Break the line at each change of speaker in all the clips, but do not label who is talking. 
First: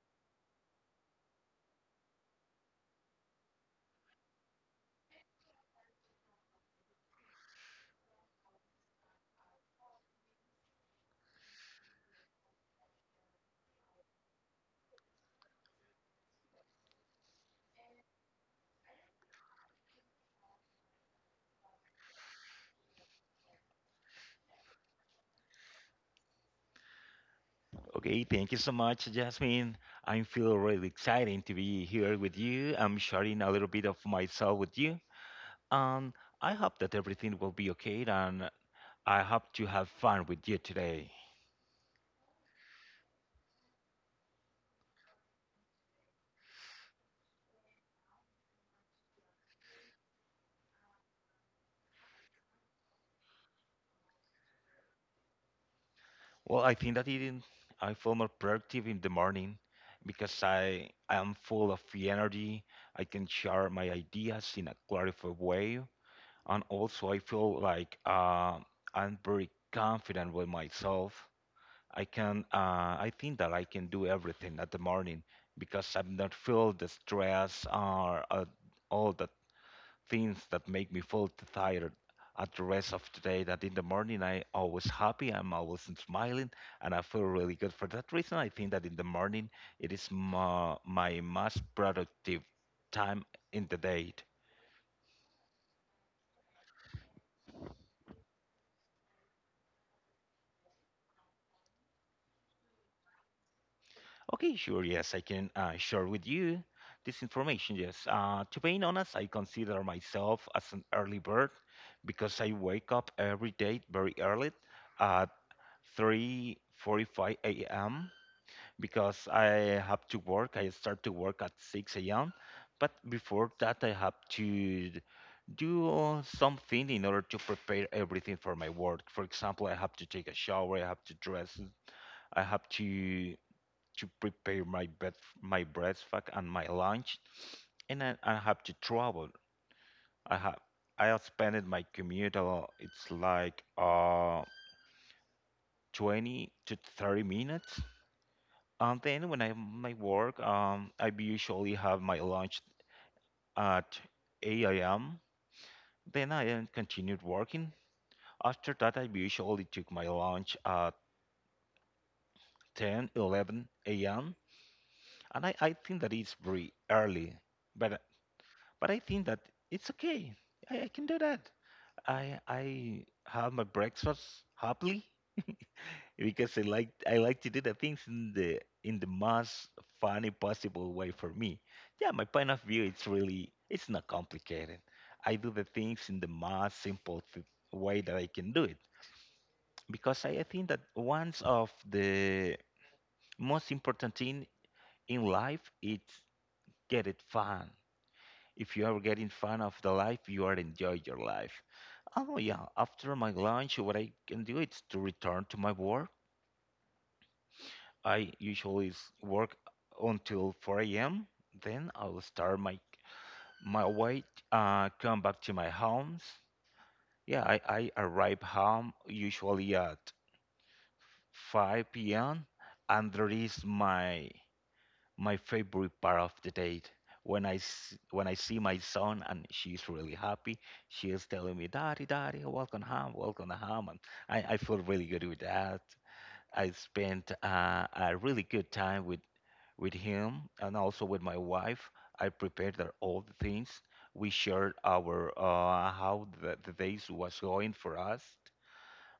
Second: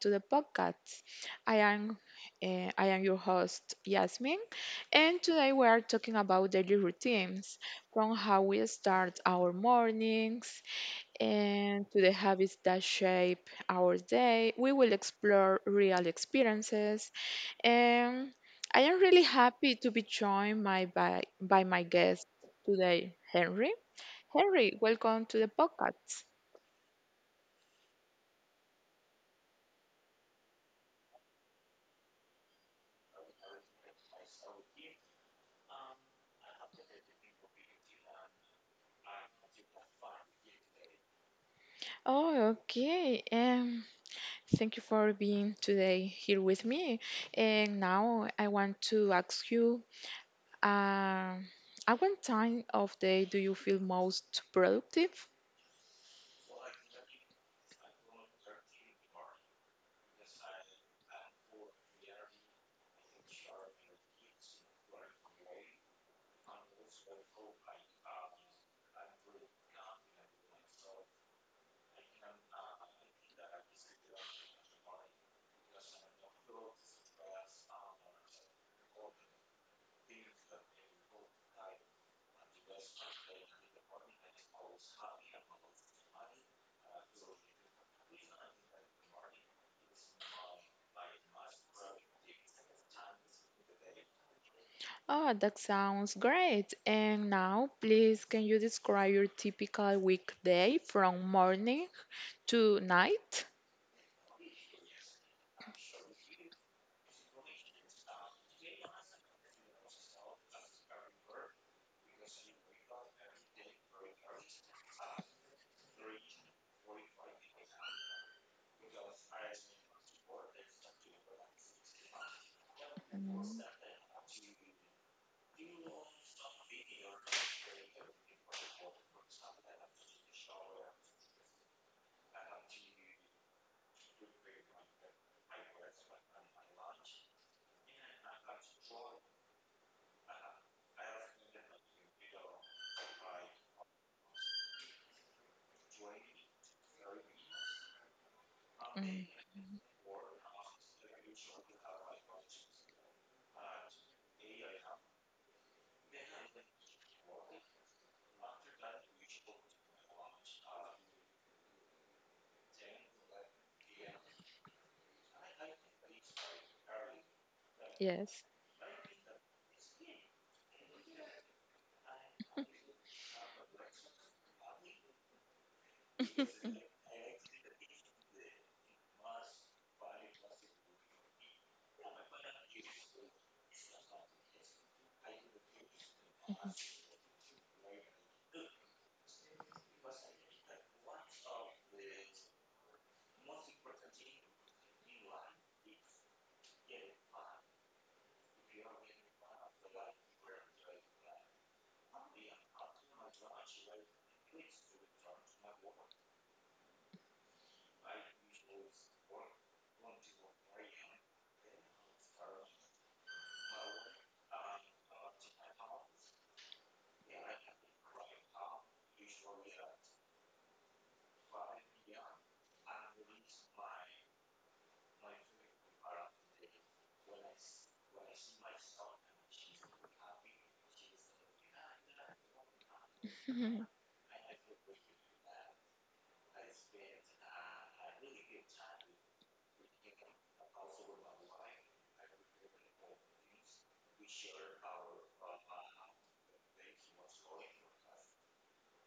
to the podcast. I am I am your host Yasmin, and today we are talking about daily routines, from how we start our mornings and to the habits that shape our day. We will explore real experiences, and I am really happy to be joined my, by my guest today, Henry. Henry, welcome to the podcast.
Okay, thank you so much, Jasmine. I feel really excited to be here with you. I'm sharing a little bit of myself with you, and I hope that everything will be okay. And I hope to have fun with you today.
Oh, okay. Thank you for being today here with me. And now I want to ask you, uh, at what time of day do you feel most productive?
Well, I think that it, I feel more productive in the morning because I am full of the energy. I can share my ideas in a clarified way, and also I feel like I'm very confident with myself. I think that I can do everything at the morning because I'm not feel the stress or all the things that make me feel tired at the rest of the day that in the morning I always happy, I'm always smiling and I feel really good. For that reason I think that in the morning it is my most productive time in the day.
Oh, that sounds great. And now, please, can you describe your typical weekday from morning to night?
Okay, sure. Yes, I can share with you this information. Yes, to be honest, I consider myself as an early bird because I wake up every day very early at 3:45 a.m. Because I have to work. I start to work at 6 a.m. But before that, I have to do something in order to prepare everything for my work. For example, I have to take a shower. I have to dress. I have to prepare my bed, my breakfast and my lunch, and I have to travel. I have I have spent my commute a lot. It's like 20 to 30 minutes. And then
Mm,
when I my work, I usually have my lunch at 8 a.m. Then I continued working. After that, I usually took my lunch at 10, 11 a.m. And I think that it's very early, but
yes.
but I think that it's okay. I can do that. I have my breakfast happily because I like to do the things in the most funny possible way for me. Yeah, my point of view it's not complicated. I do the things in the most simple way that I can do it because I think that one of the most important thing in life is get it fun. If you are getting fun of the life, you are enjoy your life. Oh yeah, after my lunch, what I can do is to return to my work. I usually work until 4 a.m. Then I'll start my way, come back to my homes. Yeah, I arrive home usually at 5 p.m. and that is my favorite part of the day. When when I see my son and she's really happy, she is telling me, "Daddy, Daddy, welcome home,"
Mhm.
and I feel really good with that. I spent a really good time with him and also with my wife. I prepared her all the things. We shared our how the days was going for us,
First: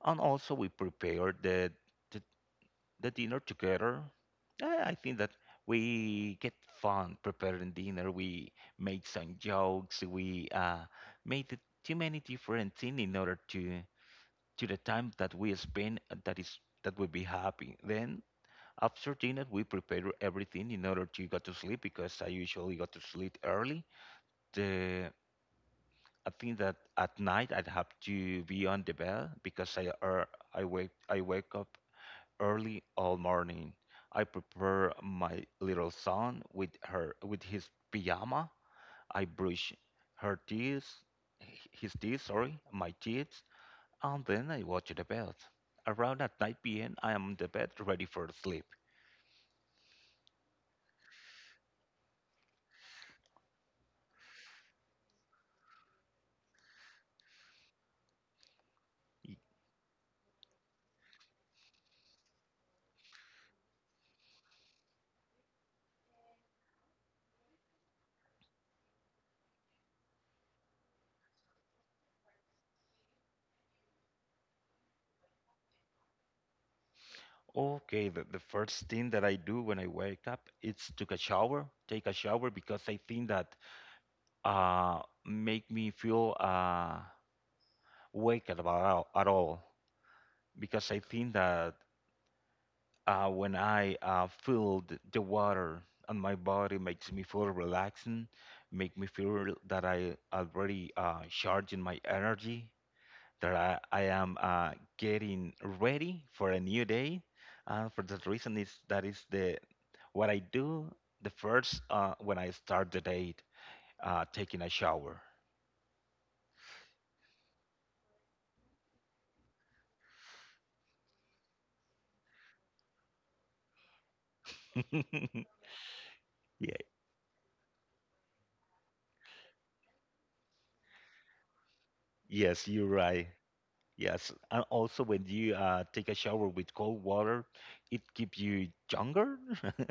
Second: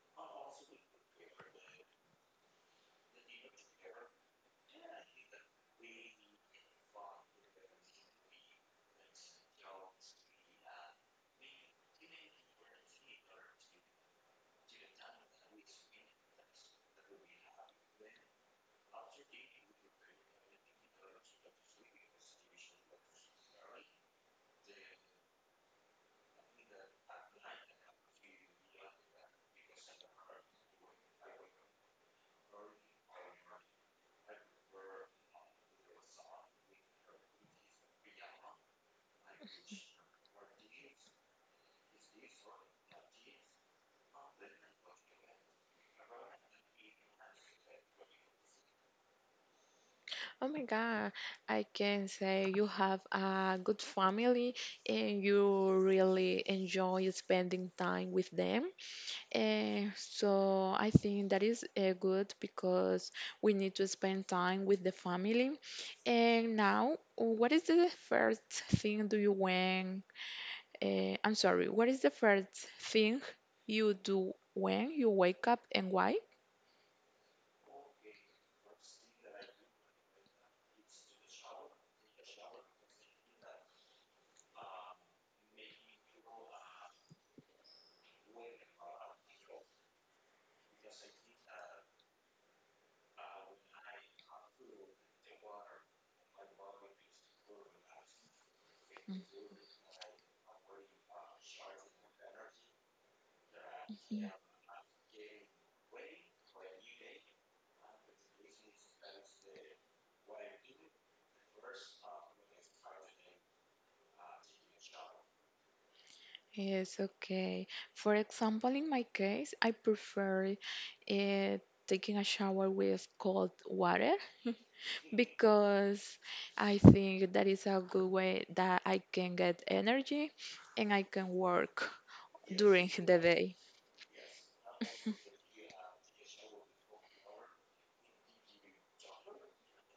and also we prepared the, the dinner together. I think that we get fun preparing dinner. We made some jokes. We made it too many different things in order to to the time that we spend that would be happy. Then after dinner, we prepare everything in order to go to sleep because I usually go to sleep early. The I think that at night I'd have to be on the bed because I I wake up early all morning. I prepare my little son with his pajama. I brush her teeth, his teeth, sorry, my teeth, and then I watch the bed. Around at 9 p.m. I am on the bed ready for sleep.
Oh my God, I can say you have a good family and you really enjoy spending time with them. So I think that is good because we need to spend time with the family. And now, what is the first thing do you when? I'm sorry. What is the first thing you do when you wake up, and why?
Okay, the first thing that I do when I wake up is take a shower because I think that uh make me feel wake at about at all because I think that when I feel the water on my body makes me feel relaxing, make me feel that I already charging my energy that I, I
Mhm.
am uh, getting ready for a new day. For that reason, is that is the what I do the first when I start the day, taking a shower.
Yes, okay. For example, in my case, I prefer uh, taking a shower with cold water
yeah,
because I think that is a good way that I can get energy and I can work
yes,
during
you're
the
right.
day.
Yes, and also when you take a shower with cold water, it keeps you younger.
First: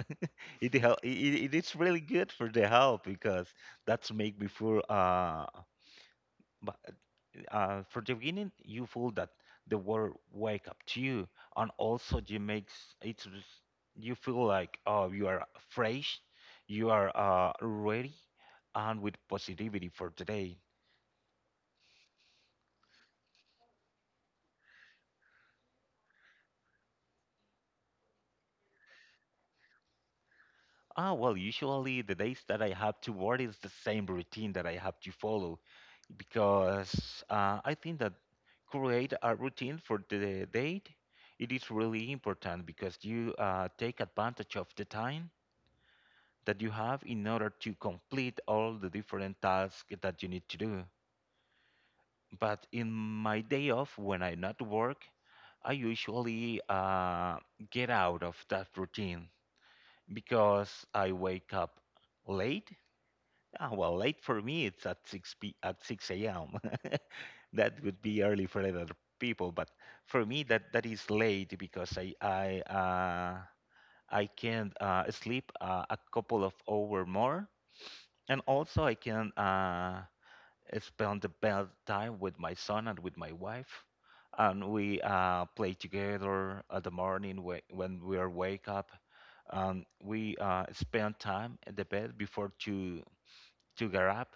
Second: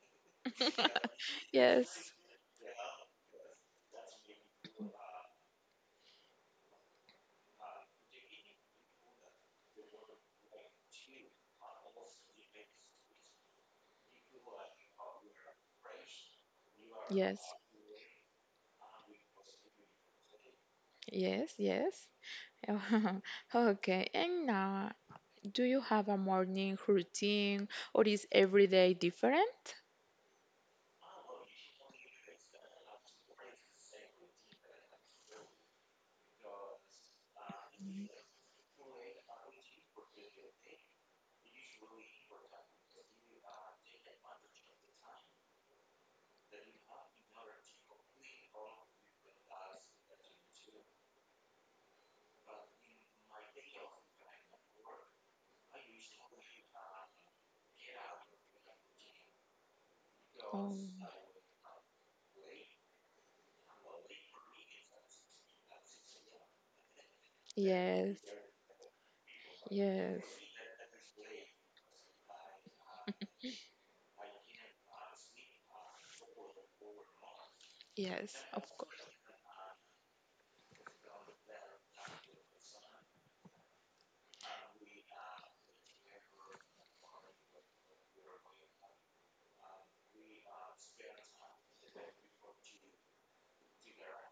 it, help, it it it is really
Yes,
good for the health because that's make me feel b- for the beginning you feel that the world wake up to you and also you makes it's just- you feel like oh you are fresh you are
yes,
ready and with positivity for today.
yes. Okay, and now, do you have a morning routine or is every day different?
Well, usually the days that I have to work is the same routine that I have to follow because I think that create a routine for the date it is really important because you take advantage of the time that you have in order to complete all the different tasks that you need to do. But in my day off, when I not work, I usually get out of that routine
Oh,
because I wake up late. Ah, well, late for me, it's at 6 a.m. That would be
yes.
early for other people, but for
Yes,
me, that is late because I can sleep a couple of hour more. And
yes, of
also, I
course.
can uh, spend the best time with my son and with my wife. And we play together at the morning when we are wake up. We spend time in the bed before to get up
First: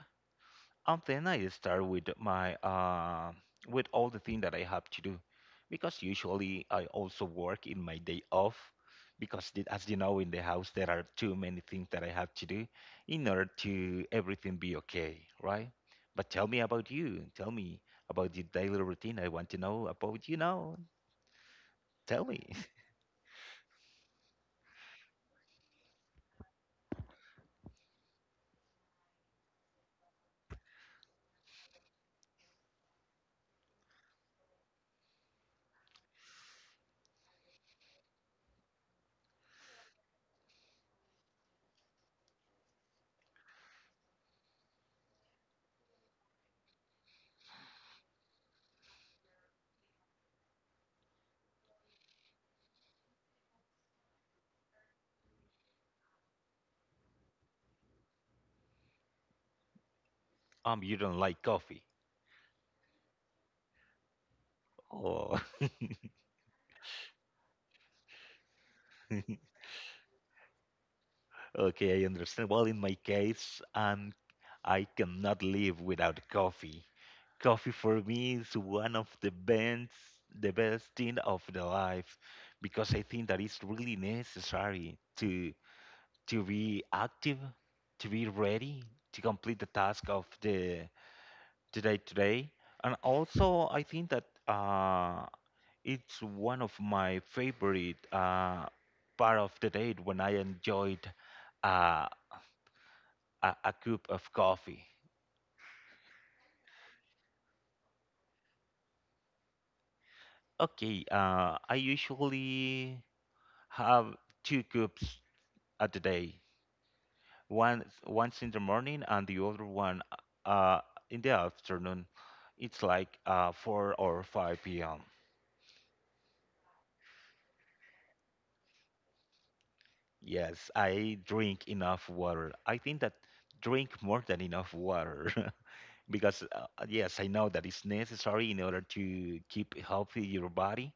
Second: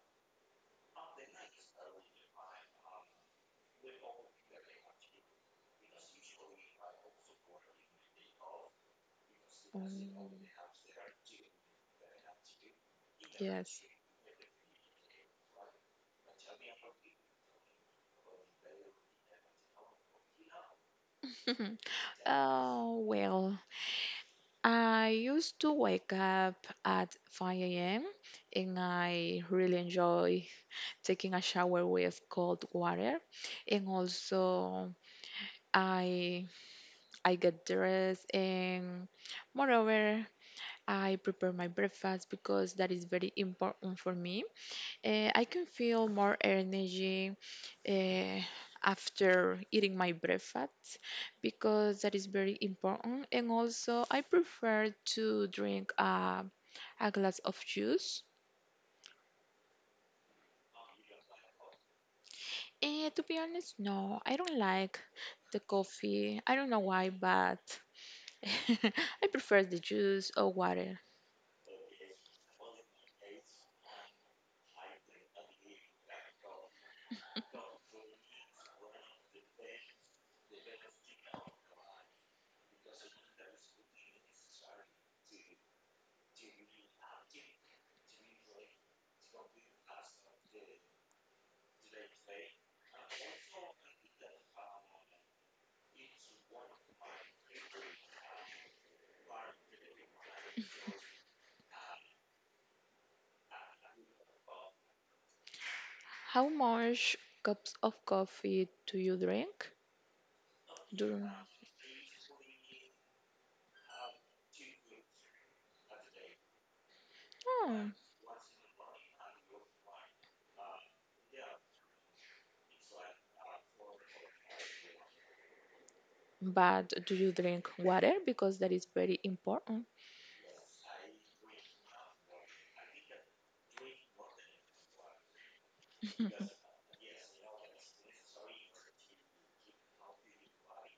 and then I start with my with all the things that I have to do, because usually I also work in my day off, because as you know, in
Um,
the house there are too many things that I have to do in order
yes.
to everything be okay, right? But tell me about you. Tell me about your daily routine. I want to know about you now. Tell me.
Oh, well, I used to wake up at 5 a.m. and I really enjoy taking a shower with cold water. And also, I I get dressed and moreover, I prepare my breakfast because that is very important for me. Eh, I can feel more energy uh, after eating my breakfast because that is very important. And also, I prefer to drink a glass of juice.
You don't like coffee.
Eh, to be honest, no, I don't like
Oh.
the coffee. I don't know why, but I prefer the juice or water.
Okay, I understand. Well, in my case, I cannot live without coffee. Coffee for me is one of the best thing of the life, because I think that it's really necessary to be active, to be ready to complete the task of the today, and also I think that it's one of my favorite part of the day when I enjoyed. uh, a cup of coffee.
How much cups of coffee do you drink?
Okay,
Do.
I usually have two cups a day.
Hmm.
One Once in the morning and the other one uh, in the afternoon. It's like 4 or 5 p.m.
But do you drink water? Because that is very important.
Yes, I drink enough water. I think that drink more than enough water. because
Mhm.
yes, I know that it's necessary in order to keep healthy your body.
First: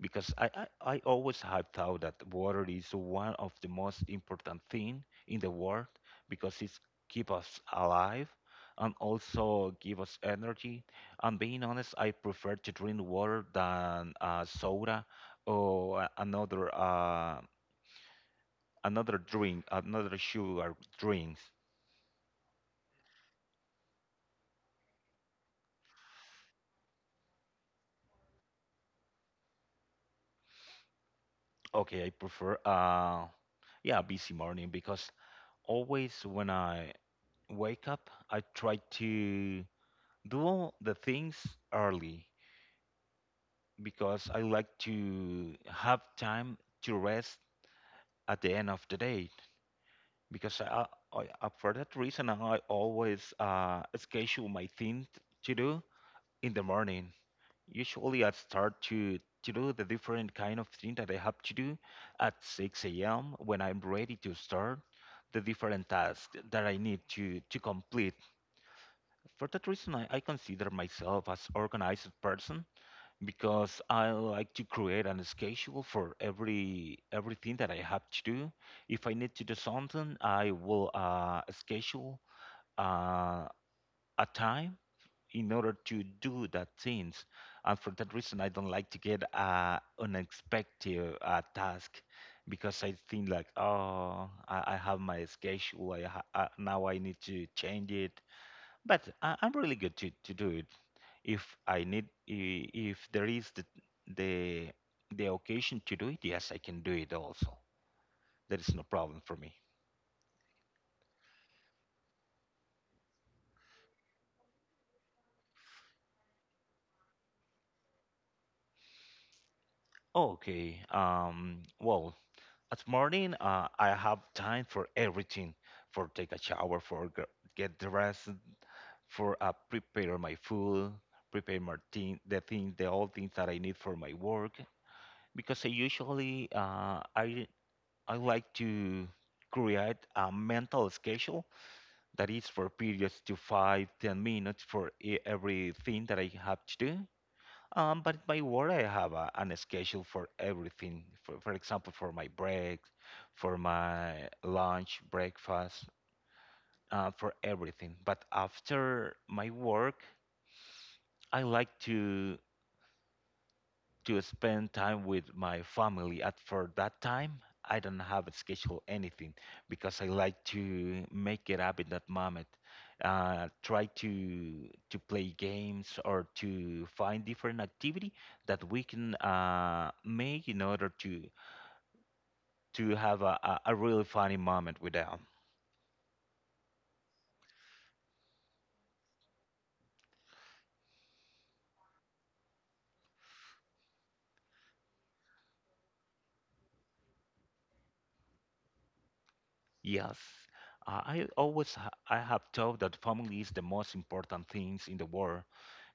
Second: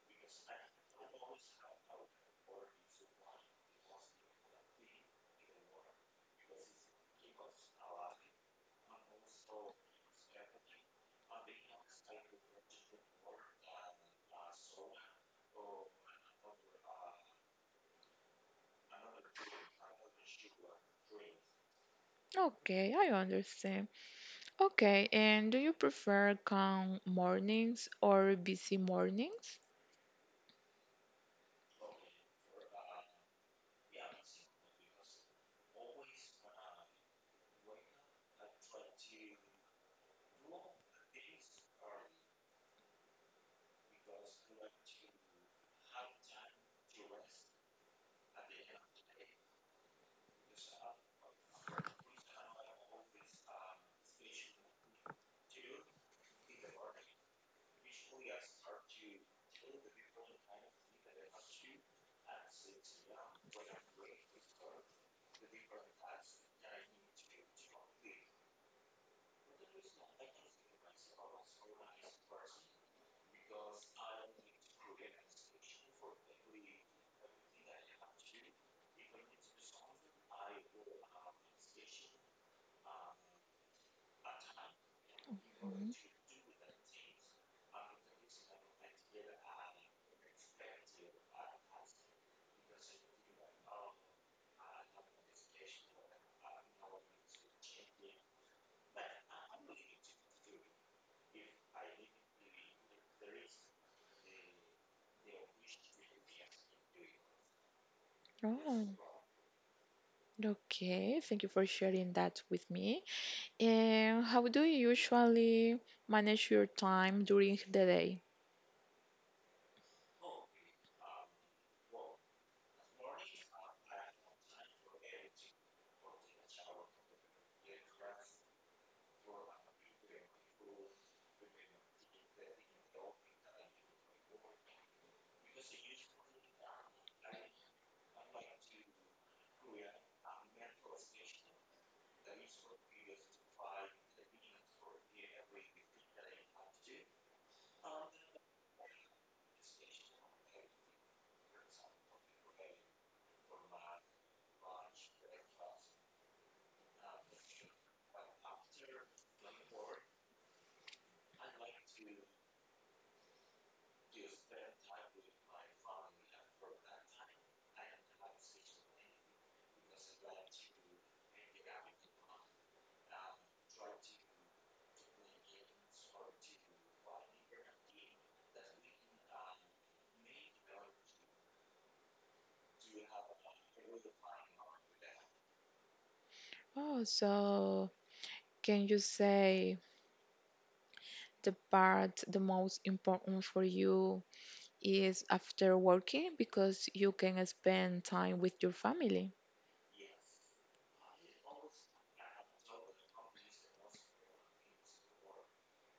Because I always have thought that water is one of the most important thing in the world because it keep us alive and also give us energy. And being honest, I prefer to drink water than soda or another another drink, another sugar drinks.
Okay, I understand. Okay, and do you prefer calm mornings or busy mornings?
Okay, I prefer yeah, busy morning because always when I wake up, I try to do all the things early because I like to have time to rest at the end of the day. Because I For that reason, I always schedule my things to do in the morning. Usually, I start to do the different kind of thing that I have to do at 6 a.m. when I'm ready to start the different tasks that I need to complete. For that reason, I consider myself as organized person because I like to create a schedule for everything that I have to do. If I need to do something, I will schedule uh, a time in order
Mhm.
to do that things. And for that reason, I don't like to get unexpected task because I think like, oh, I have my schedule. Now I need to change it but I'm really good to do it if if there is the the occasion to do it, yes, I can do it also. That is no
Oh,
problem for me.
okay. Thank you for sharing that with me. And how do you usually manage your time during the day?
Okay. Well, at morning, I have time for everything, for take a shower, get dressed, for prepare my food, prepare my thing, the all things that I need for my work. Because I usually, I like to create a mental schedule that is for periods to five, 10 minutes for everything that I have to do. But in my work, I have an schedule for everything. For example, for my break, for my lunch, breakfast, for everything. But after my work, I like to spend time with my family. At for that time, I don't have it scheduled anything because I like to make it up in that moment. Try to play games or to find different activity that we can make in order to have a really funny moment with them.
Oh, so can you say the part the most important for you is after working because you can spend time with your family.
Yes. I always ha I have thought that family is the most important things in the world,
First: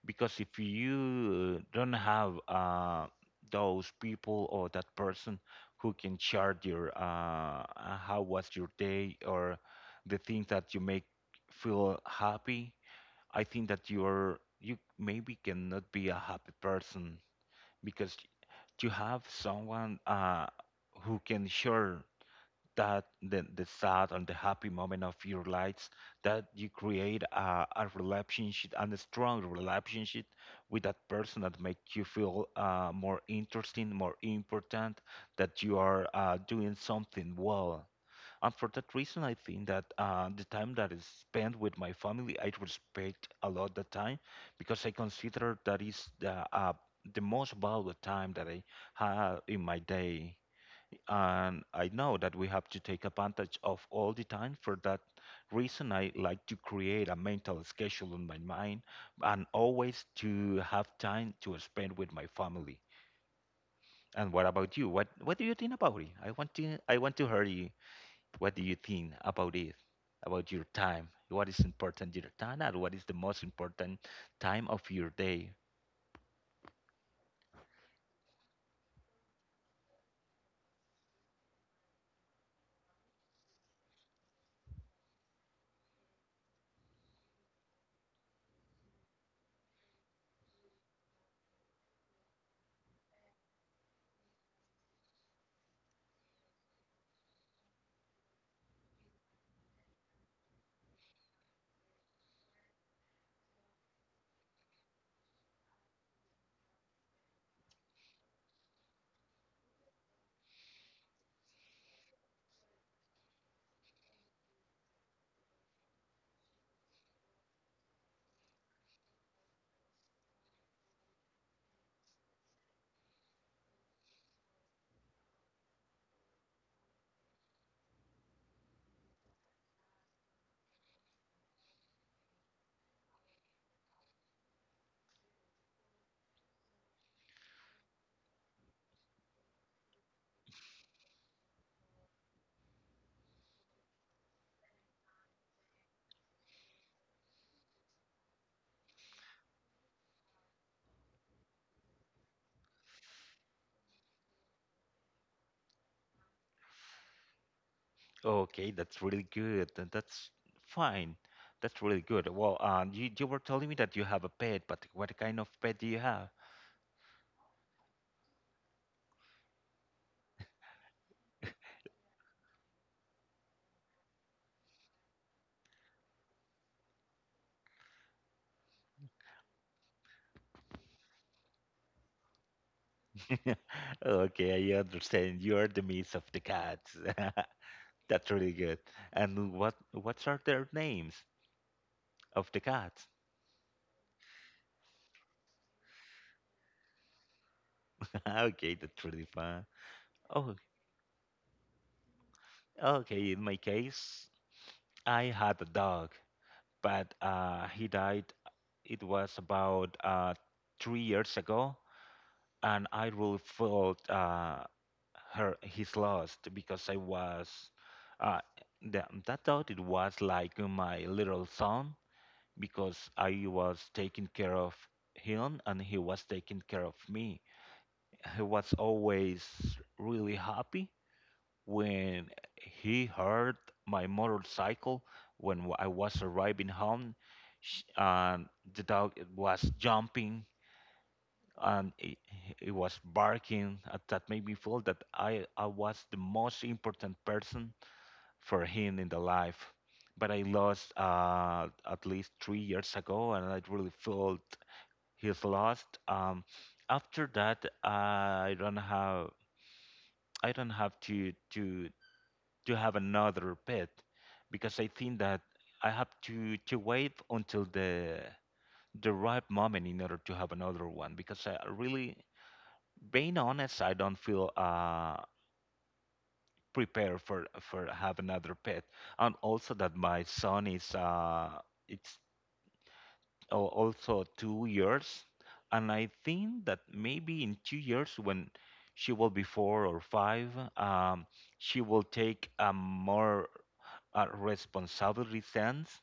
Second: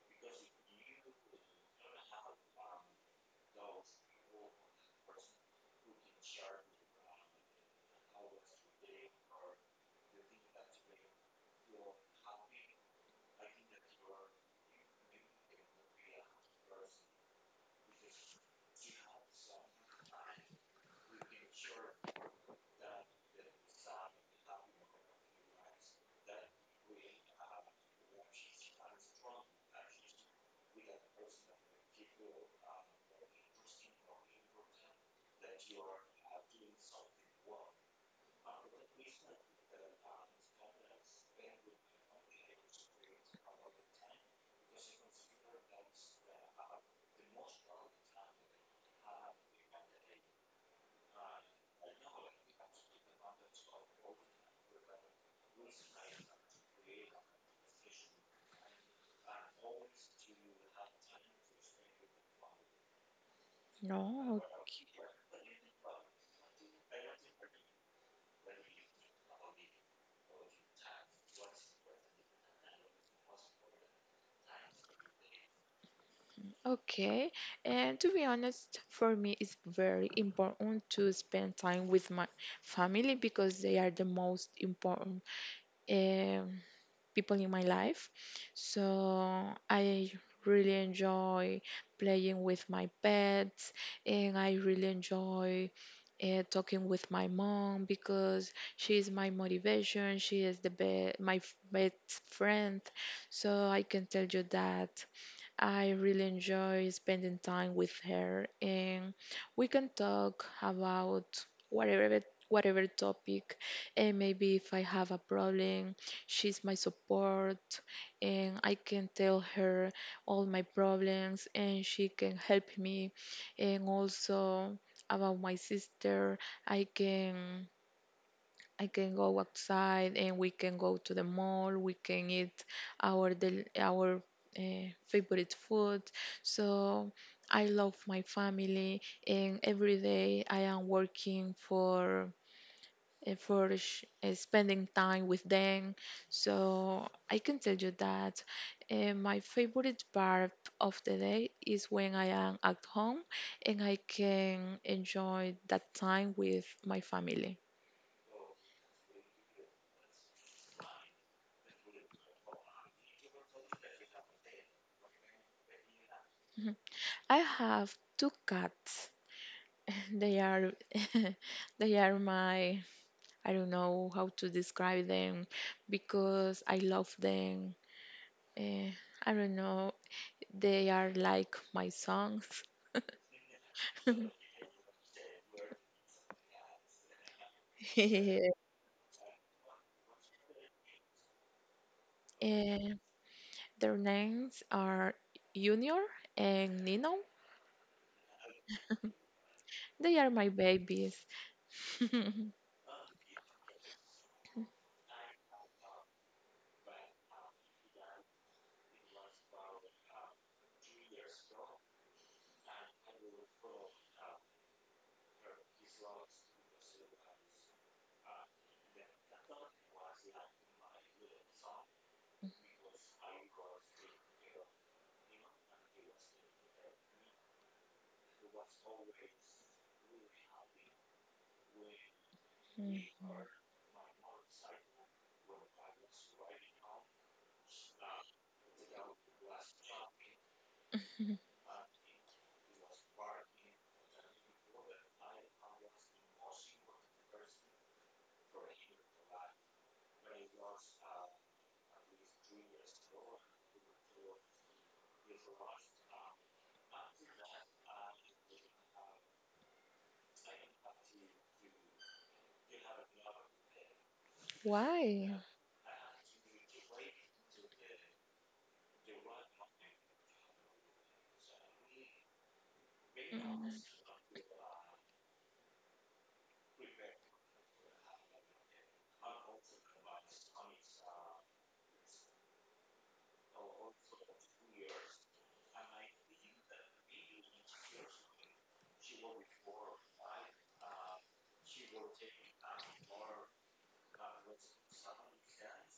because if you don't have those people or that person who can share your how was your day or the things that you make feel happy. I think that you maybe cannot be a happy person because you have someone who can share that the sad and the happy moment of your lives, that you create a relationship and a strong relationship with that person that make you feel more interesting more important, that you are doing something well. And for that reason I think that the time that is spent with my family, I respect a lot the time because I consider that is the most valuable time that I have in my day. And I know that we have to take advantage of all the time. For that reason, I like to create a mental schedule in my mind and always to have time to spend with my family.
No,
And what about you? What
okay.
what do you think about it? I want to hear you. What do you think about it? About your time? What is important your time, and what is the most important time of your day?
Okay, and to be honest, for me, it's very important to spend time with my family because they are the most important, eh, people in my life. So I really enjoy playing with my pets and I really enjoy talking with my mom because she is my motivation. She is the be- my f- best friend. So I can tell you that I really enjoy spending time with her, and we can talk about whatever whatever topic. And maybe if I have a problem, she's my support, and I can tell her all my problems, and she can help me. And also about my sister, I can. I can go outside and we can go to the mall. We can eat our del- our favorite food. So I love my family, and every day I am working for spending time with them. So I can tell you that my favorite part of the day is when I am at home and I can enjoy that time with my family.
Okay, that's really good. That's fine. That's really good. Well, you were telling me that you have a pet, but what kind of pet do you have?
I have two cats. They are they are my I don't know how to describe them because I love them. Eh, I don't know. They are like my songs.
Okay, I understand. You are the miss of the cats. That's really good. And what are their names of the
Eh,
cats?
their names are Junior and Nino.
Okay, that's really fun.
They are my
Oh,
babies.
okay. In my case, I had a dog, but he died. It was about 3 years ago, and I really felt her his loss because I was uh, that thought it was like my little son because I was taking care of him and he was taking care of me. He was always really happy when he heard my motorcycle when I was arriving home and the dog was jumping, and it was barking at, that made me feel that I was the most important person for him in the life. But I lost at least 3 years ago, and I really felt he's lost. After that, I don't have to have another pet because I think
Why?
that I have to wait until the right moment in order to have another one because I really, being
Mm.
honest, I don't feel prepared for have another pet. And also that my son is it's also 2 years, and I think that maybe in 2 years when she will be four or five, um, she will take a more responsibility sense,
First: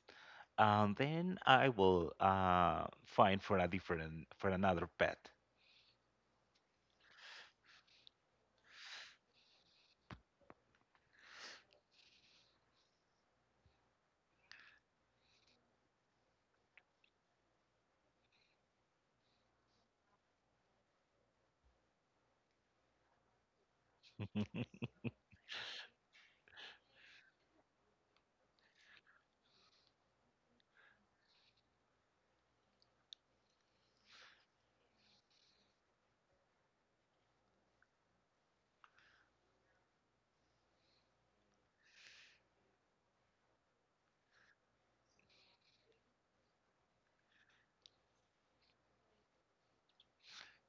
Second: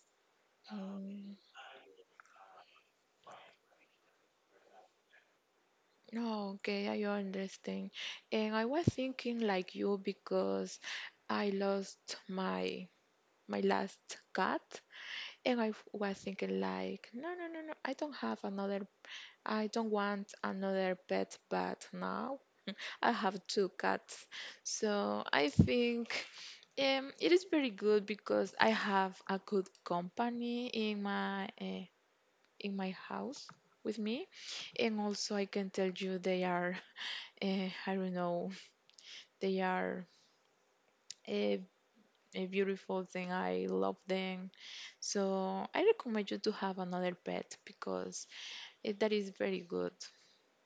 and
Um.
then I will find for a different for another pet.
No, okay, I understand. And I was thinking like you because I lost my my last cat and I f- was thinking like no, I don't have another, I don't want another pet but now I have two cats. So I think it is very good because I have a good company in my house with me, and also I can tell you they are eh, I don't know. They are a, a beautiful thing. I love them. So I recommend you to have another pet because it, that is very good.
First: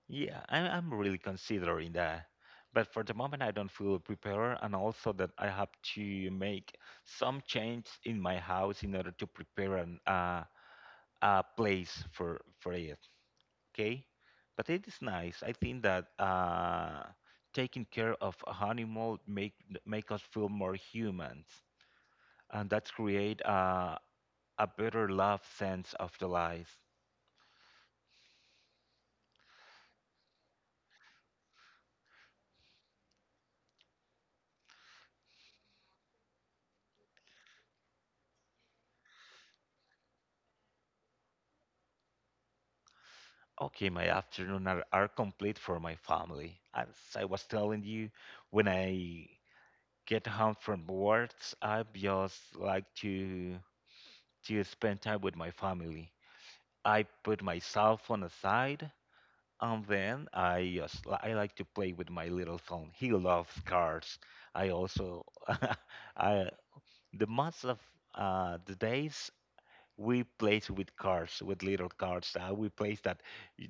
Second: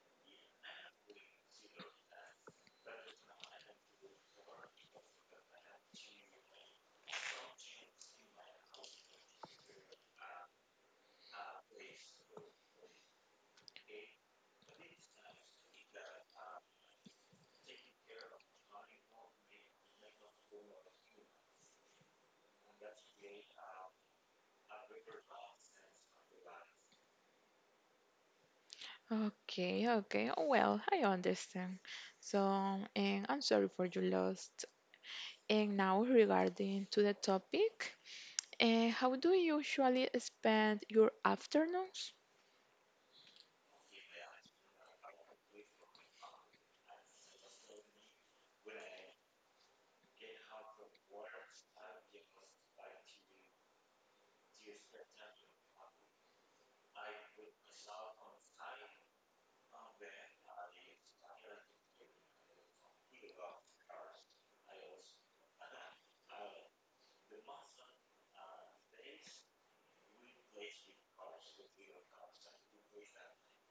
Yeah, I'm really considering that. But for the moment, I don't feel prepared, and also that I have to make some change in my house in order to prepare a place for it. Okay, but it is nice. I think that taking care of a animal make us feel more humans, and that create a better love sense of the life.
Okay, okay. Oh, well, I understand. So, and I'm sorry for your loss. And now regarding to the topic, eh, how do you usually spend your afternoons?
Okay, my afternoon are complete for my family. As I was telling you, when I get home from work, I just like to spend time with my family. I put my cell phone aside, and then I just I like to play with my little son. He loves cards. I also I the most of the days we play with cards, with little cards. We play that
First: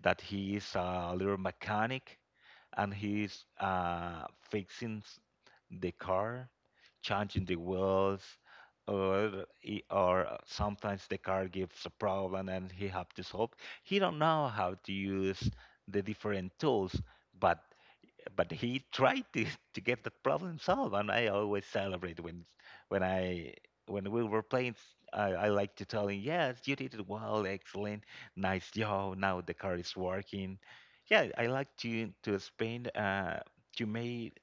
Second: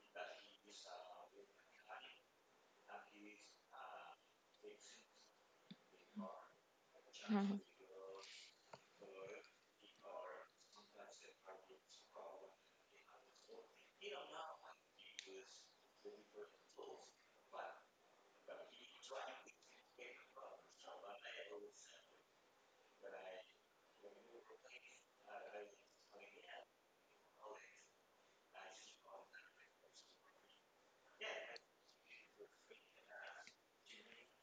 that he is a little mechanic, and he's fixing the car, changing the
Mhm.
wheels, or or sometimes the car gives a problem and he have to solve. He don't know how to use the different tools, but he tried to get the problem solved. And I always celebrate when I when we were playing, I like to tell him, "Yes, you did it well, excellent, nice job, now the car is working." Yeah, I like to spend to make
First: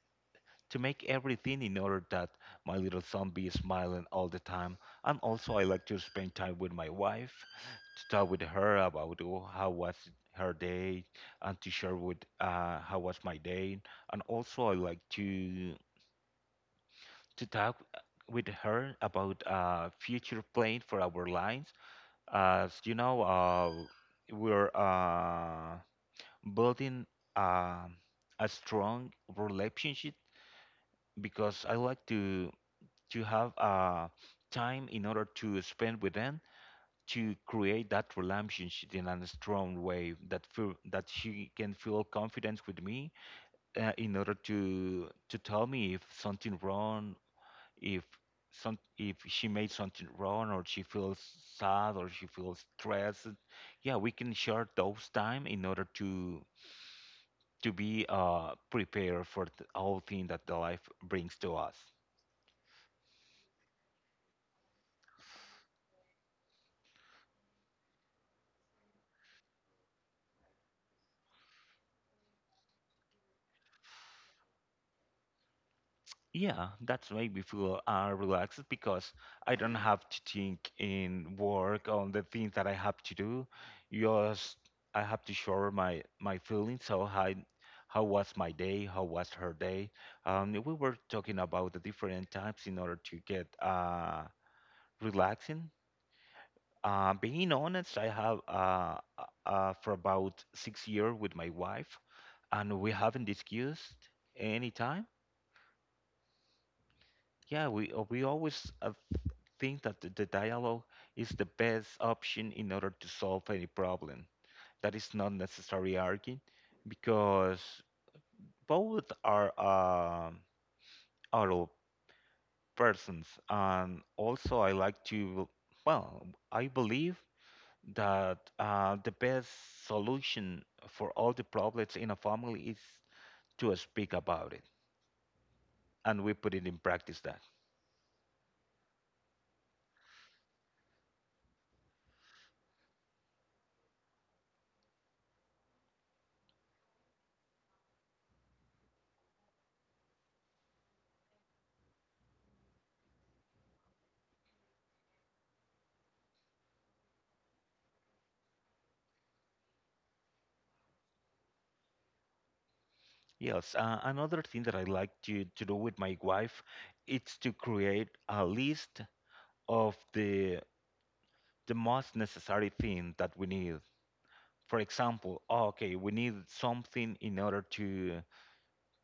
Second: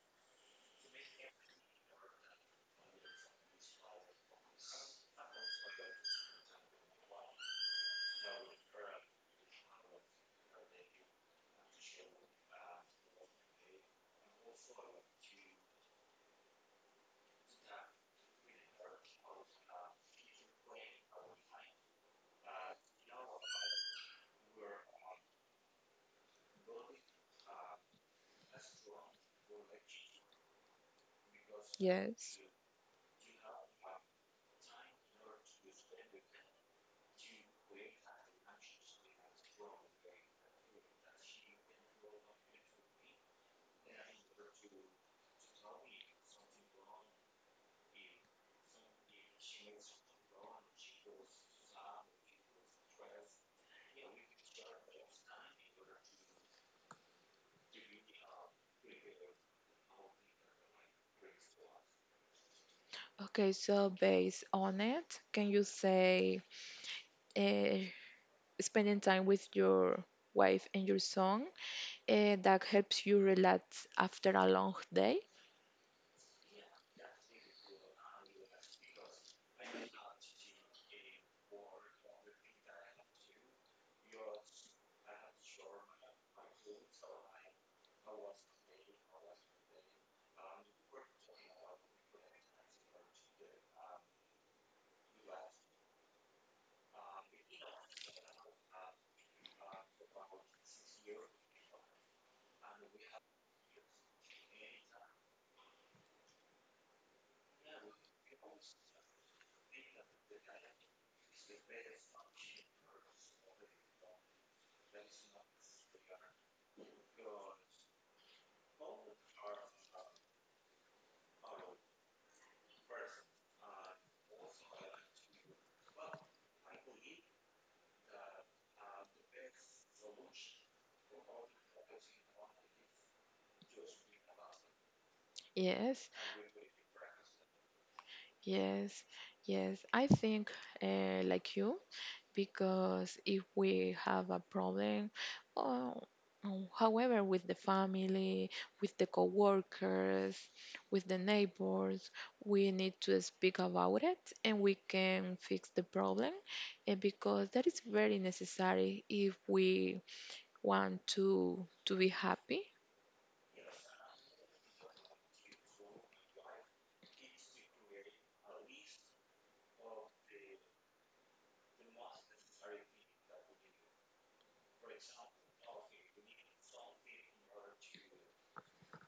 to make everything in order that my little son be smiling all the time. And also, I like to spend time with my wife, to talk with her about, oh, how was her day, and to share with how was my day. And also, I like to talk with her about future plan for our lines. As you know, we're building uh, a strong relationship, because I like
Yes.
to have time in order to spend with them, to create that relationship in a strong way that feel, that she can feel confidence with me in order to tell me if something wrong, if some if she made something wrong, or she feels sad, or she feels stressed. Yeah, we can share those time in order to be prepared for the whole thing that the life brings to us.
Okay, so based on it, can you say uh, spending time with your wife and your son eh, that helps you relax after a long day.
Yeah, that's why we feel relaxed because I don't have to think in work on the things that I have to do. Just I have to share my feelings. So how was my day? How was her day? We were talking about the different types in order to get relaxing. Being honest, I have for about 6 years with my wife, and we haven't discussed any time. Yeah, we always think that the dialogue is the best option in order to solve any problem. That is not necessarily arguing, because both are adult persons, and also I like to well, I believe that the best solution for all the problems in a family is to speak about it,
yes
and we put it in practice. That.
yes yes i think like you because if we have a problem, uh, however, with the family, with the coworkers, with the neighbors, we need to speak about it and we can fix the problem. And because that is very necessary if we want to be happy.
Yes, another thing that I like to do with my wife is to create a list of the most necessary thing that we need. For example, oh, okay, we need something in order to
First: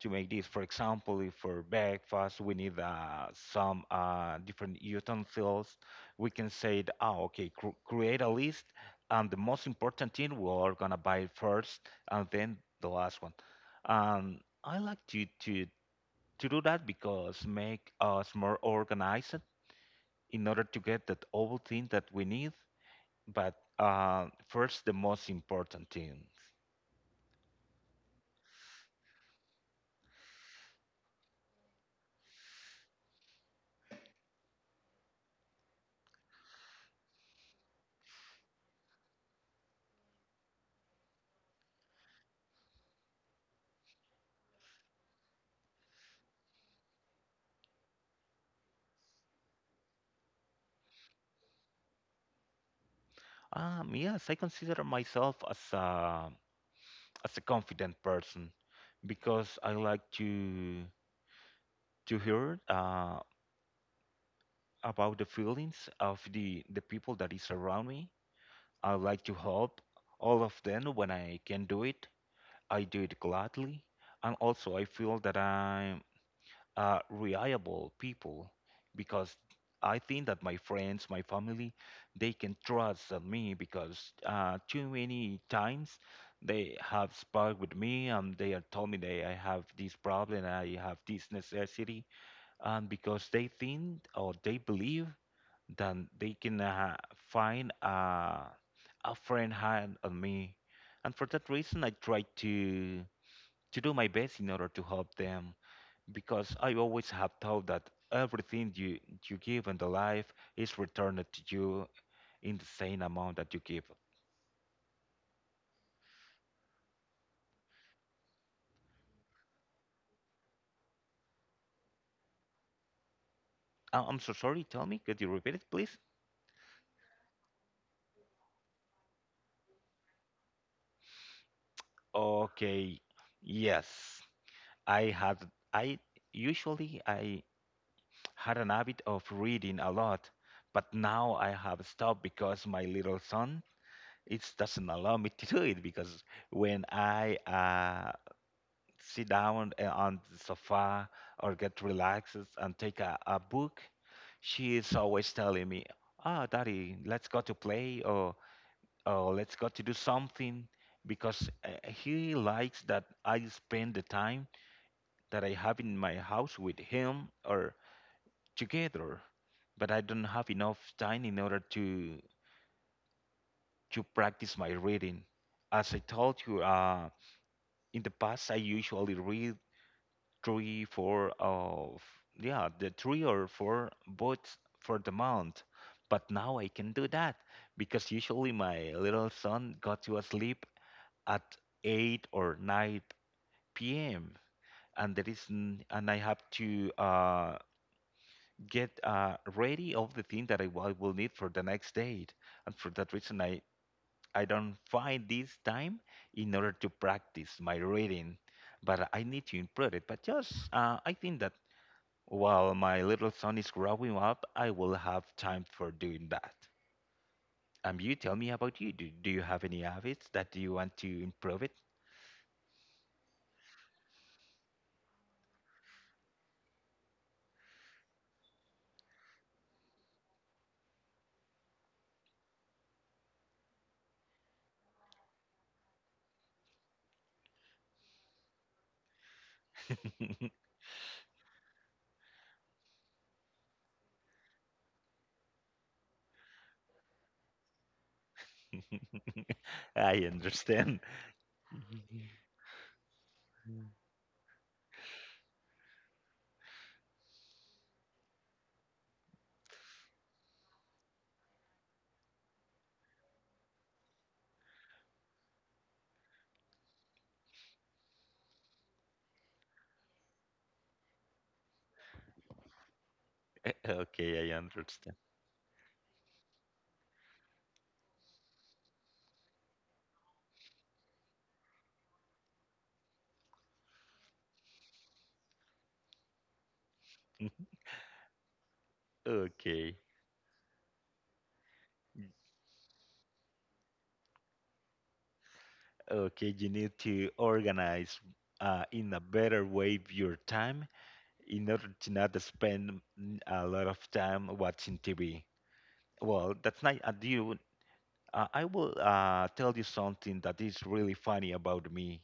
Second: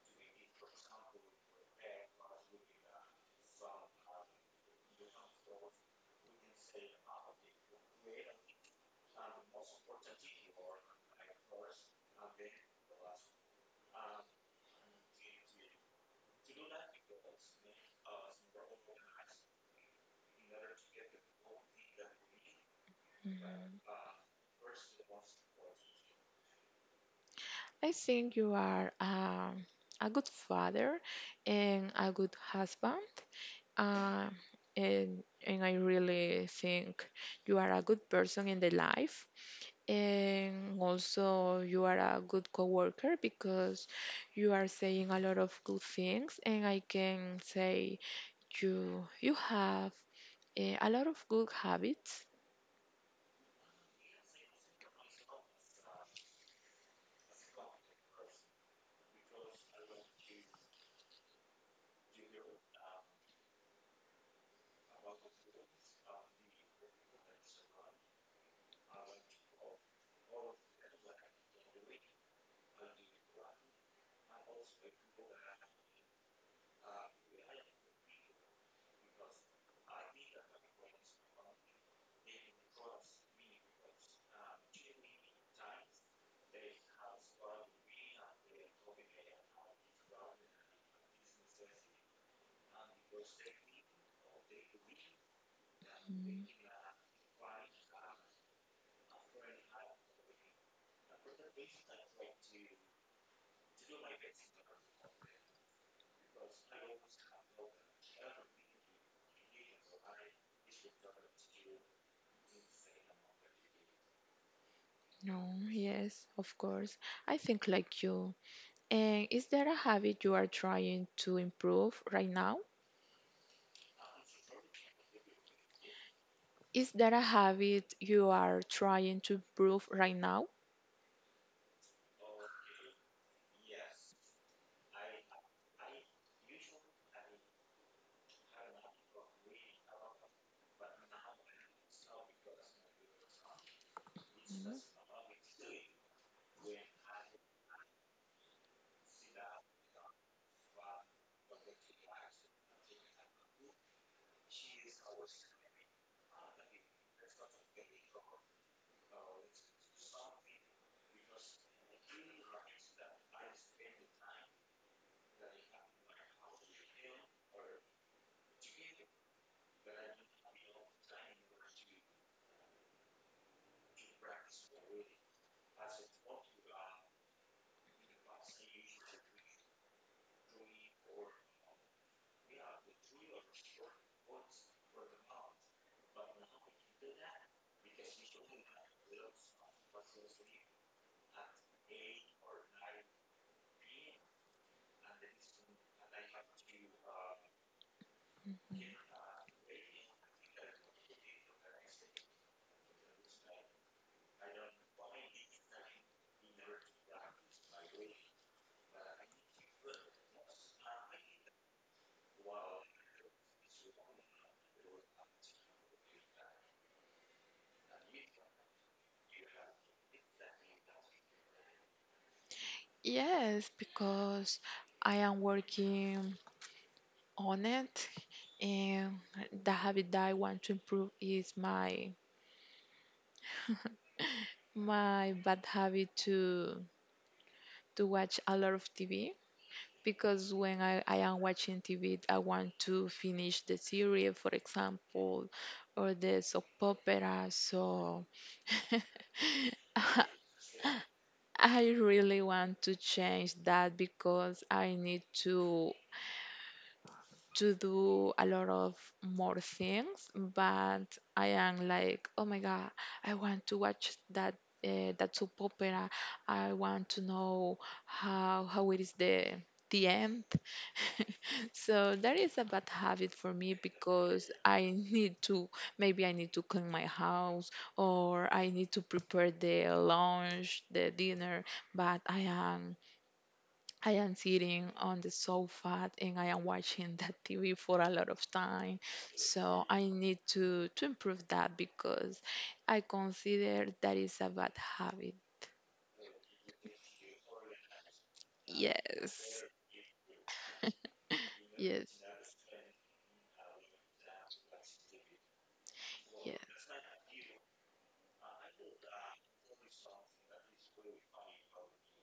to make this. For example, if for breakfast we need some different utensils, we can say that, oh, okay, cr create a list, and the most important thing we are gonna buy first, and then the last one. Um, I like to do that because make us more organized in order to get that all thing that we need, but first the most important thing.
I think you are a good father and a good husband, uh, and I really think you are a good person in the life. And also, you are a good coworker because you are saying a lot of good things, and I can say you have eh, a lot of good habits.
Yes, I consider myself as a confident person because I like to hear about the feelings of the people that is around me. I like to help all of them when I can do it. I do it gladly, and also I feel that I reliable people because I think that my friends, my family, they can trust on me because too many times they have spoke with me, and they have told me that I have this problem, I have this necessity, and because they think or they believe that they can find a friend hand on me. And for that reason I try to do my best in order to help them because I always have thought that everything you give in the life is returned to you in the same amount that you give.
No, yes, of course. I think like you. And is there a habit you are trying to improve right now?
I'm so sorry, tell me, could you repeat it, please?
Is there a habit you are trying to improve right now?
Okay, yes. I had, I usually I had an habit of reading a lot, but now I have stopped because my little son it doesn't allow me to do it because when I sit down on the sofa or get relaxed and take a book, she is always telling me, "Ah, daddy, let's go to play or let's go to do something," because he likes that I spend the time that I have in my house with him or together, but I don't have enough time in order to practice my reading. As I told you, in the past I usually read three, four of yeah, the three or four votes for the month. But now I can do that because usually my little son got to sleep at 8 or 9 p.m. and there is n- and I have to get ready of the thing that I will need for the next date. And for that reason, I don't find this time in order to practice my reading, but I need to improve it. But just I think that while my little son is growing up, I will have time for doing that. You tell me about you. Do you have any habits that you want to improve it?
Yes, because I am working on it, and the habit that I want to improve is my bad habit to watch a lot of TV. Because when I am watching TV, I want to finish the series, for example, or the soap opera. So
I understand.
I really want to change that because I need to do a lot of more things, but I am like, oh my god, I want to watch that that soap opera. I want to know how it is the end. So that is a bad habit for me
Okay,
because
I
I
understand.
need to, maybe I need to clean my house or I need to prepare the lunch, the dinner, but I am sitting on the sofa and I am watching that TV for a lot of time. So
Okay.
I need to improve that because I consider that is a bad habit.
Okay, you need to organize in a
Yes.
better way your time in order
Yes.
to not spend a lot of time watching TV. Well,
Yes.
that's nice. I will tell you something that is really funny about me.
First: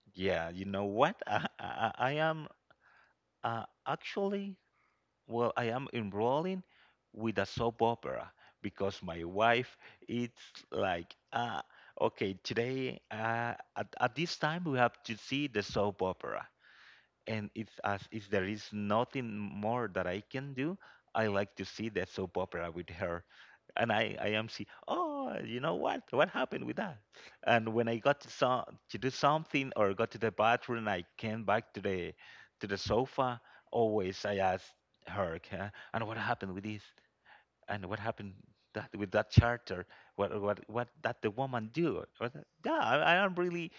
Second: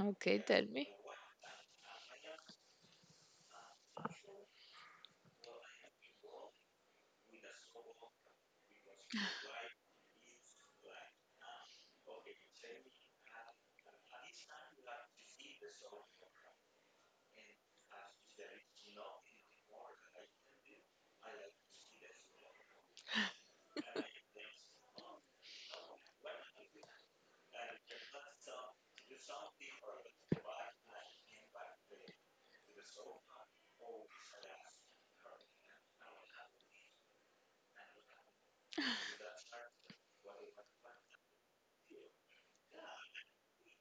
Okay,
Yeah,
tell
you know
me.
what? I am uh, actually, I am enrolling with a soap opera because my wife, it's like, ah, okay, today at this time we have to see the soap opera. And if, as, if there is nothing more that I can do, I like to see the soap opera with her and I am see oh you know what happened with that and when I got to, so, to do something or got to the bathroom I came back to the sofa always I asked her, " and what happened with this and what happened that with that charter what that the woman do. Or that, yeah, I am really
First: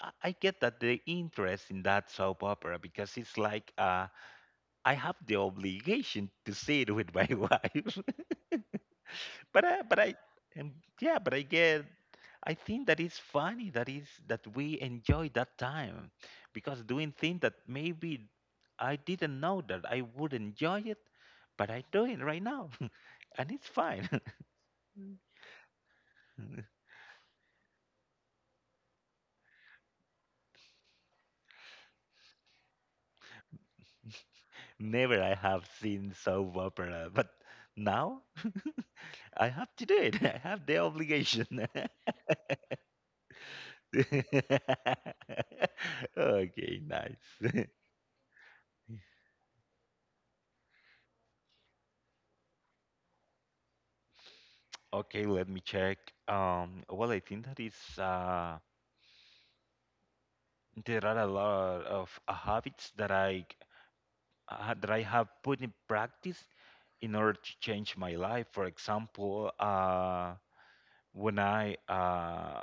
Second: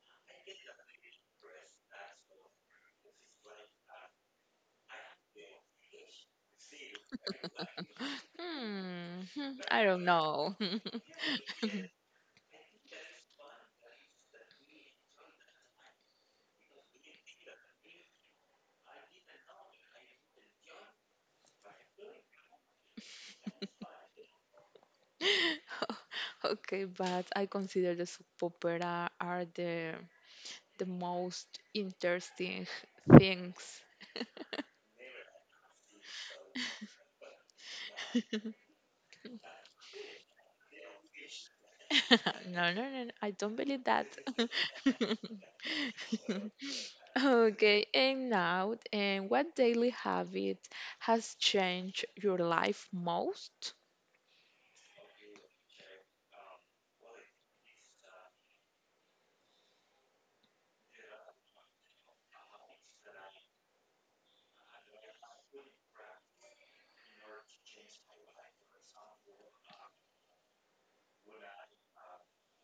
I get that the interest in that soap opera because it's like I have the obligation to see it with my wife.
Hmm, hmm,
but I,
I
but
don't
I
know.
and yeah, but I get. I think that it's funny that is that we enjoy that time because doing things that maybe I didn't know that I would enjoy it, but I do it right now. And it's fine.
Okay, but I consider the soap opera are the most interesting things.
Never I have seen soap opera, but now I have to do it. I have the obligation.
no, no, I don't believe that.
Okay, nice.
Okay, and now, and what daily habit has changed your life most?
Okay, let me check. Well, I think that is there are a lot of habits that I have put in practice in order to change my life. For example, when I uh,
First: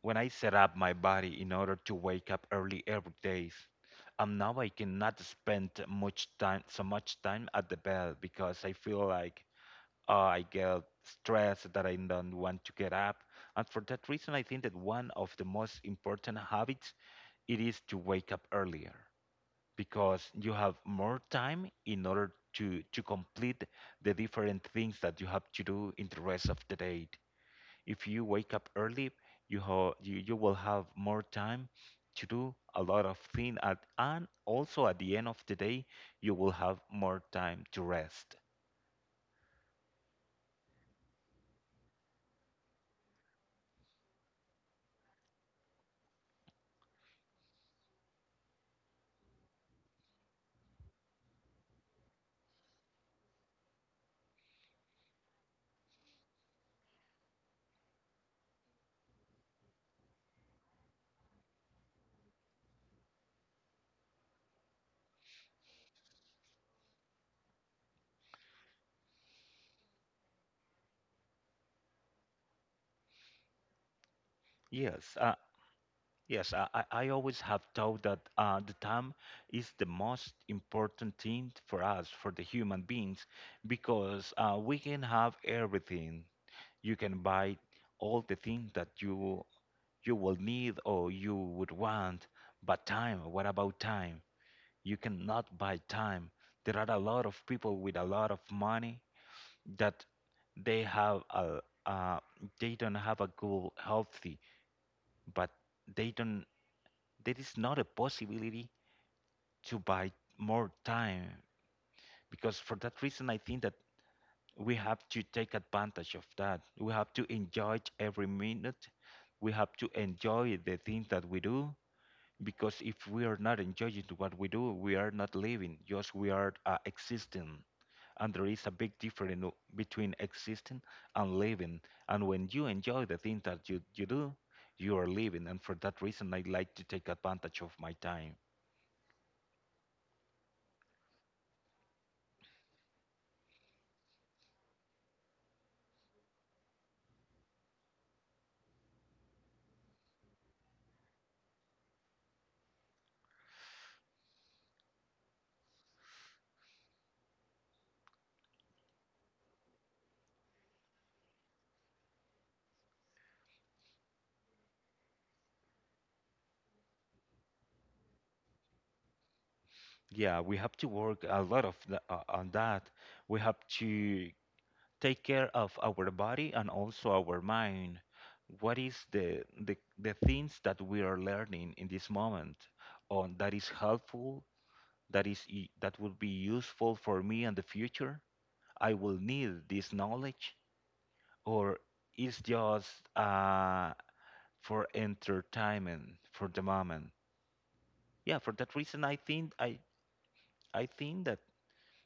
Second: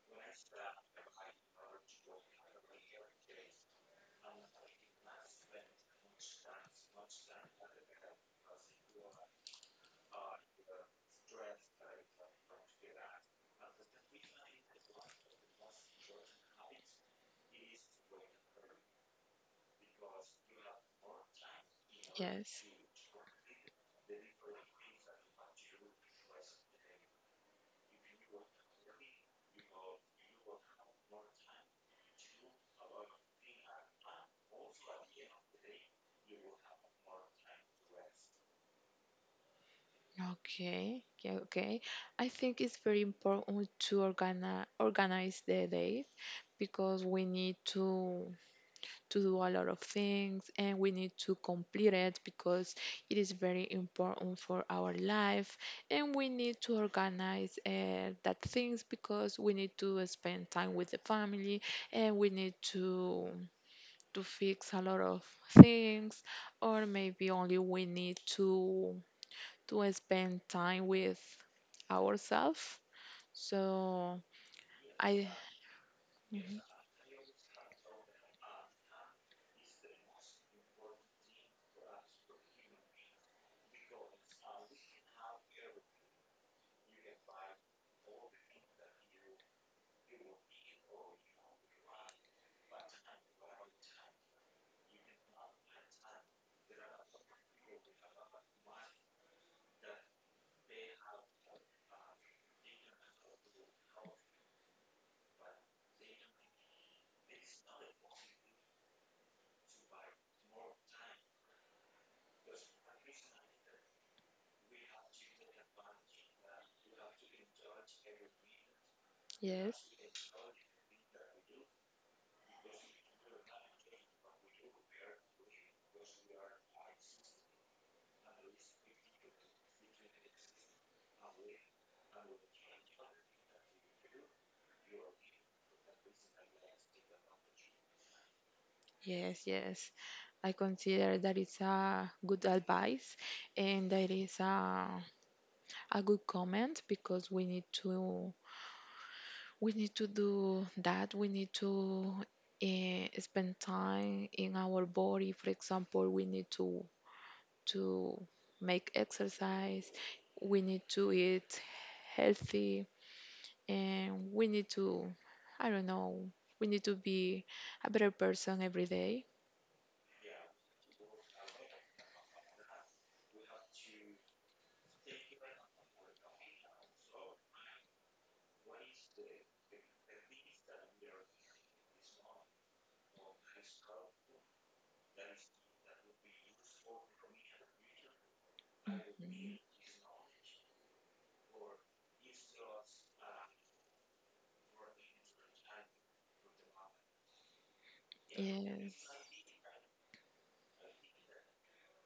when I set up my body in order to wake up early every day, now I cannot spend much time so much time at the bed because I feel like I get stressed that I don't want to get up. And for that reason, I think that one of the most important habits it is to wake up earlier. Because you have more time in order
Yes.
to complete the different things that you have to do in the rest of the day. If you wake up early, you will have more time to do a lot of things at and also at the end of the day you will have more time to rest.
Okay, yeah, okay. I think it's very important to organize the day because we need to do a lot of things and we need to complete it because it is very important for our life and we need to organize that things because we need to spend time with the family and we need to fix a lot of things, or maybe only we need to spend time with ourselves. So
Yes,
I
yes, I always have thought that the time is the most important thing for us, for the human beings, because we can have everything. You can buy all the things that you will need or you would want. But time, what about time? You cannot buy time. There are a lot of people with a lot of money that they have a uh, they don't have a good healthy, but they don't. There is not a possibility to buy more time because for that reason, I think that we have to take advantage of that. We have to enjoy every minute. We have
yes
to enjoy the things that we do because if we are not enjoying what we do, we are not living. Just we are existing, and there is a big difference no, between existing and living. And when you enjoy the things that you do, you are living. And for that reason, I like to take advantage of my time.
yes yes I consider that it's a good advice and that is a good comment because we need to, we need to do that. We need to eh, spend time in our body. For example, we need to make exercise. We need to eat healthy, and we need to I don't know. We need to be a better person every day.
Yeah, we have to work a lot of on that. We have to take care of our body and also our mind. What is the things that we are learning in this moment on that is helpful, that is that will be useful for me in the future? I will need this knowledge, or is just uh, for entertainment for the moment? Yeah, for that
Yes.
reason, I think that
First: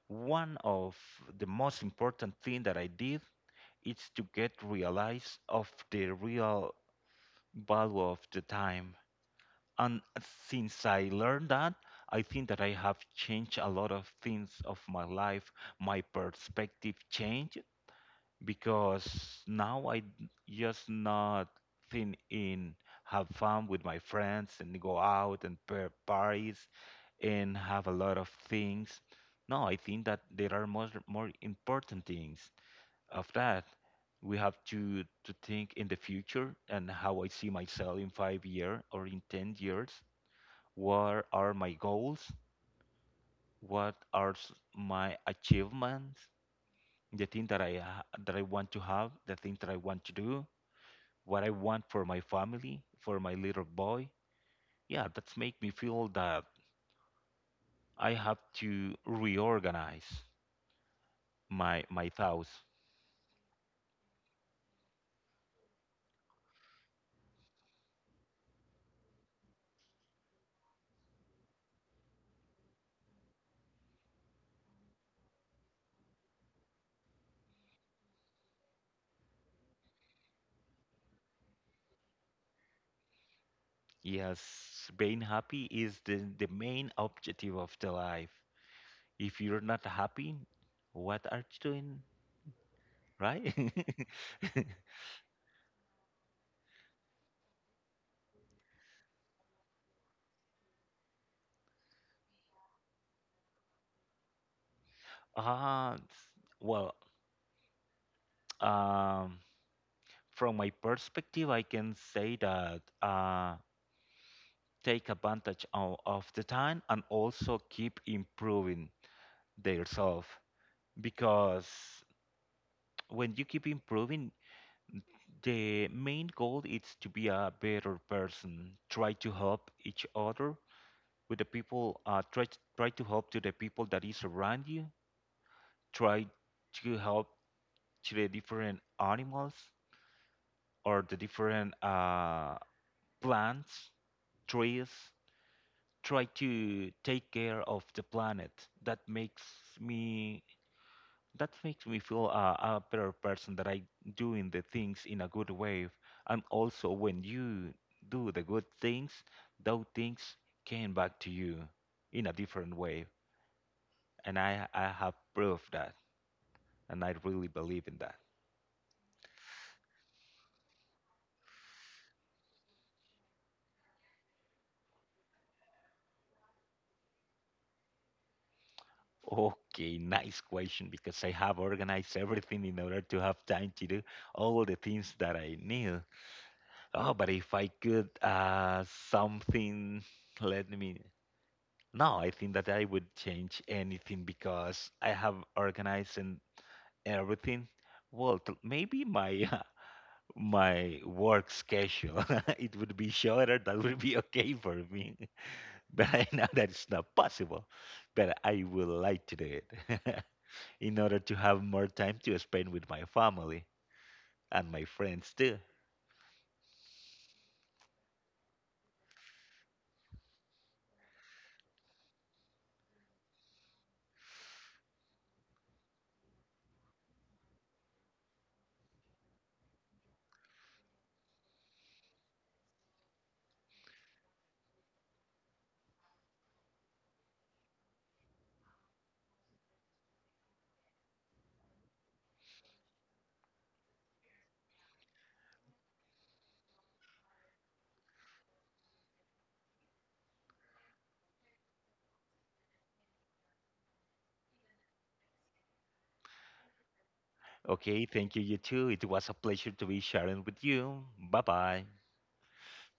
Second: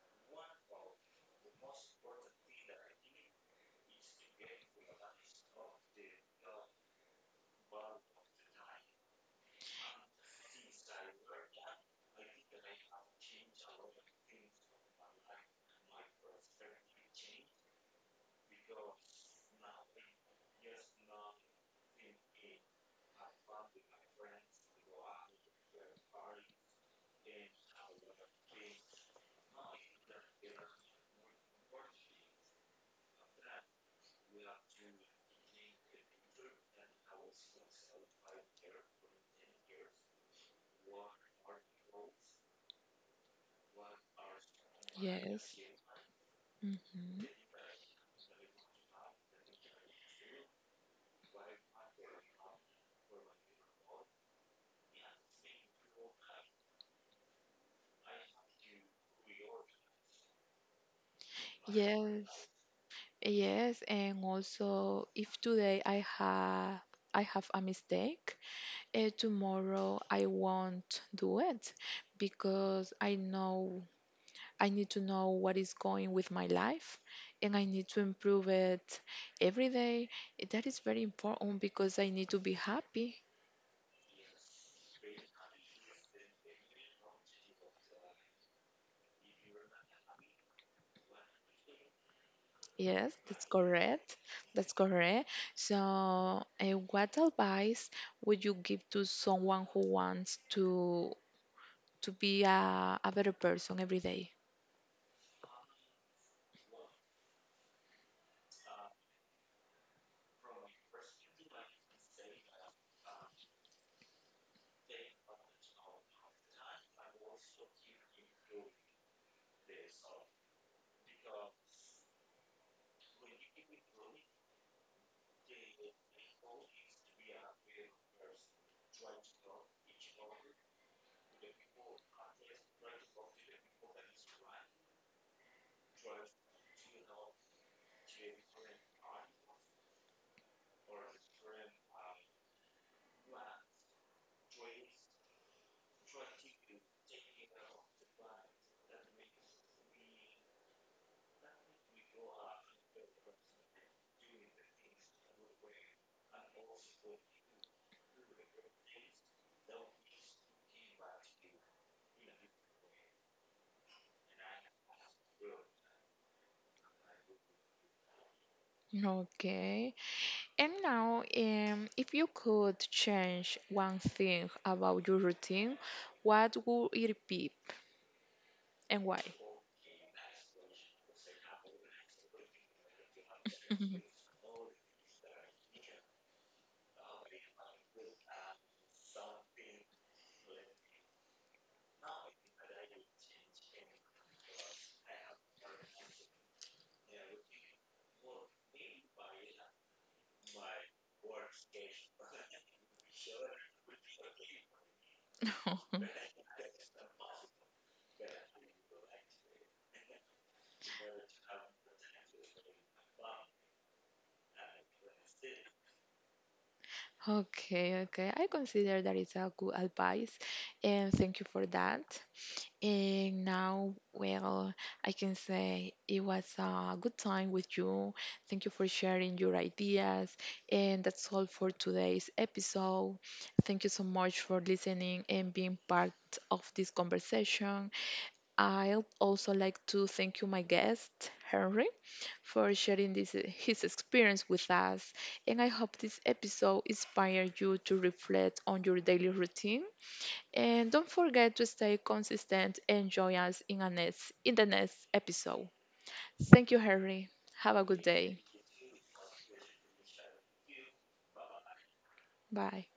one of the most important thing that I did, it's to get realized of the real value of the time. And since I learned that, I think that I have changed a lot of things of my life. My perspective changed because now I just not think in have fun with my friends and go out and pair parties and have a lot of things. No, I think that there are more important things of that, we have to think in the future and how I see myself in 5 year or in 10 years. What are my goals? What are my
Yes.
achievements? The
Hmm.
thing that that I want to have, the things that I want to do, what I want for my family, for my little boy. Yeah, that's make me feel that I have to reorganize my
Yes.
thoughts.
Yes. And also, if today I have a mistake, eh, tomorrow I won't do it because I know I need to know what is going with my life and I need to improve it every day. Eh, that is very important because I need to be happy.
Yes, being happy is the main objective of the life. If you're not happy, what are you doing,
Yes, that's
right?
correct. That's correct. So, what advice would you give to someone who wants to be a better person every day?
Uh, well, um, from my perspective, I can say that take advantage of the time and also keep improving yourself because when you keep improving, the main goal is to be a better person. Try to help each other with the people. Try to help to the people that is around you, try to help to the different animals or the different plants, trees. Try to take care of the planet. That makes me that makes me feel a better person that I doing the things in a good way. And also when you do the good things, those things came back to you in a different way. And I have proved that, and I really believe in that.
Okay. And now, if you could change one thing about your routine, what would it be and why?
Okay, nice question because I have organized everything in order to have time to do all the things that I need. Oh, but if I could something let me, no, I think that I would change anything because I have organized and everything. Well, maybe my my work schedule it would be shorter. That would be okay for me, but I know that it's not possible. But I would like to do it. In order to have more time to spend with my family and my friends too.
Okay, okay. I consider that is a good advice, and thank you for that. And now, well, I can say it was a good time with you. Thank you for sharing your ideas, and that's all for today's episode. Thank you so much for listening and being part of this conversation. I'd also like to thank you, my guest, Henry for sharing this, his experience with us. And I hope this episode inspired you to reflect on your daily routine. And don't forget to stay consistent and join us in, a next, in the next episode. Thank you, Harry. Have a good
Okay, thank
day.
you, you too. It was a pleasure to be sharing with you. Bye bye.
Bye.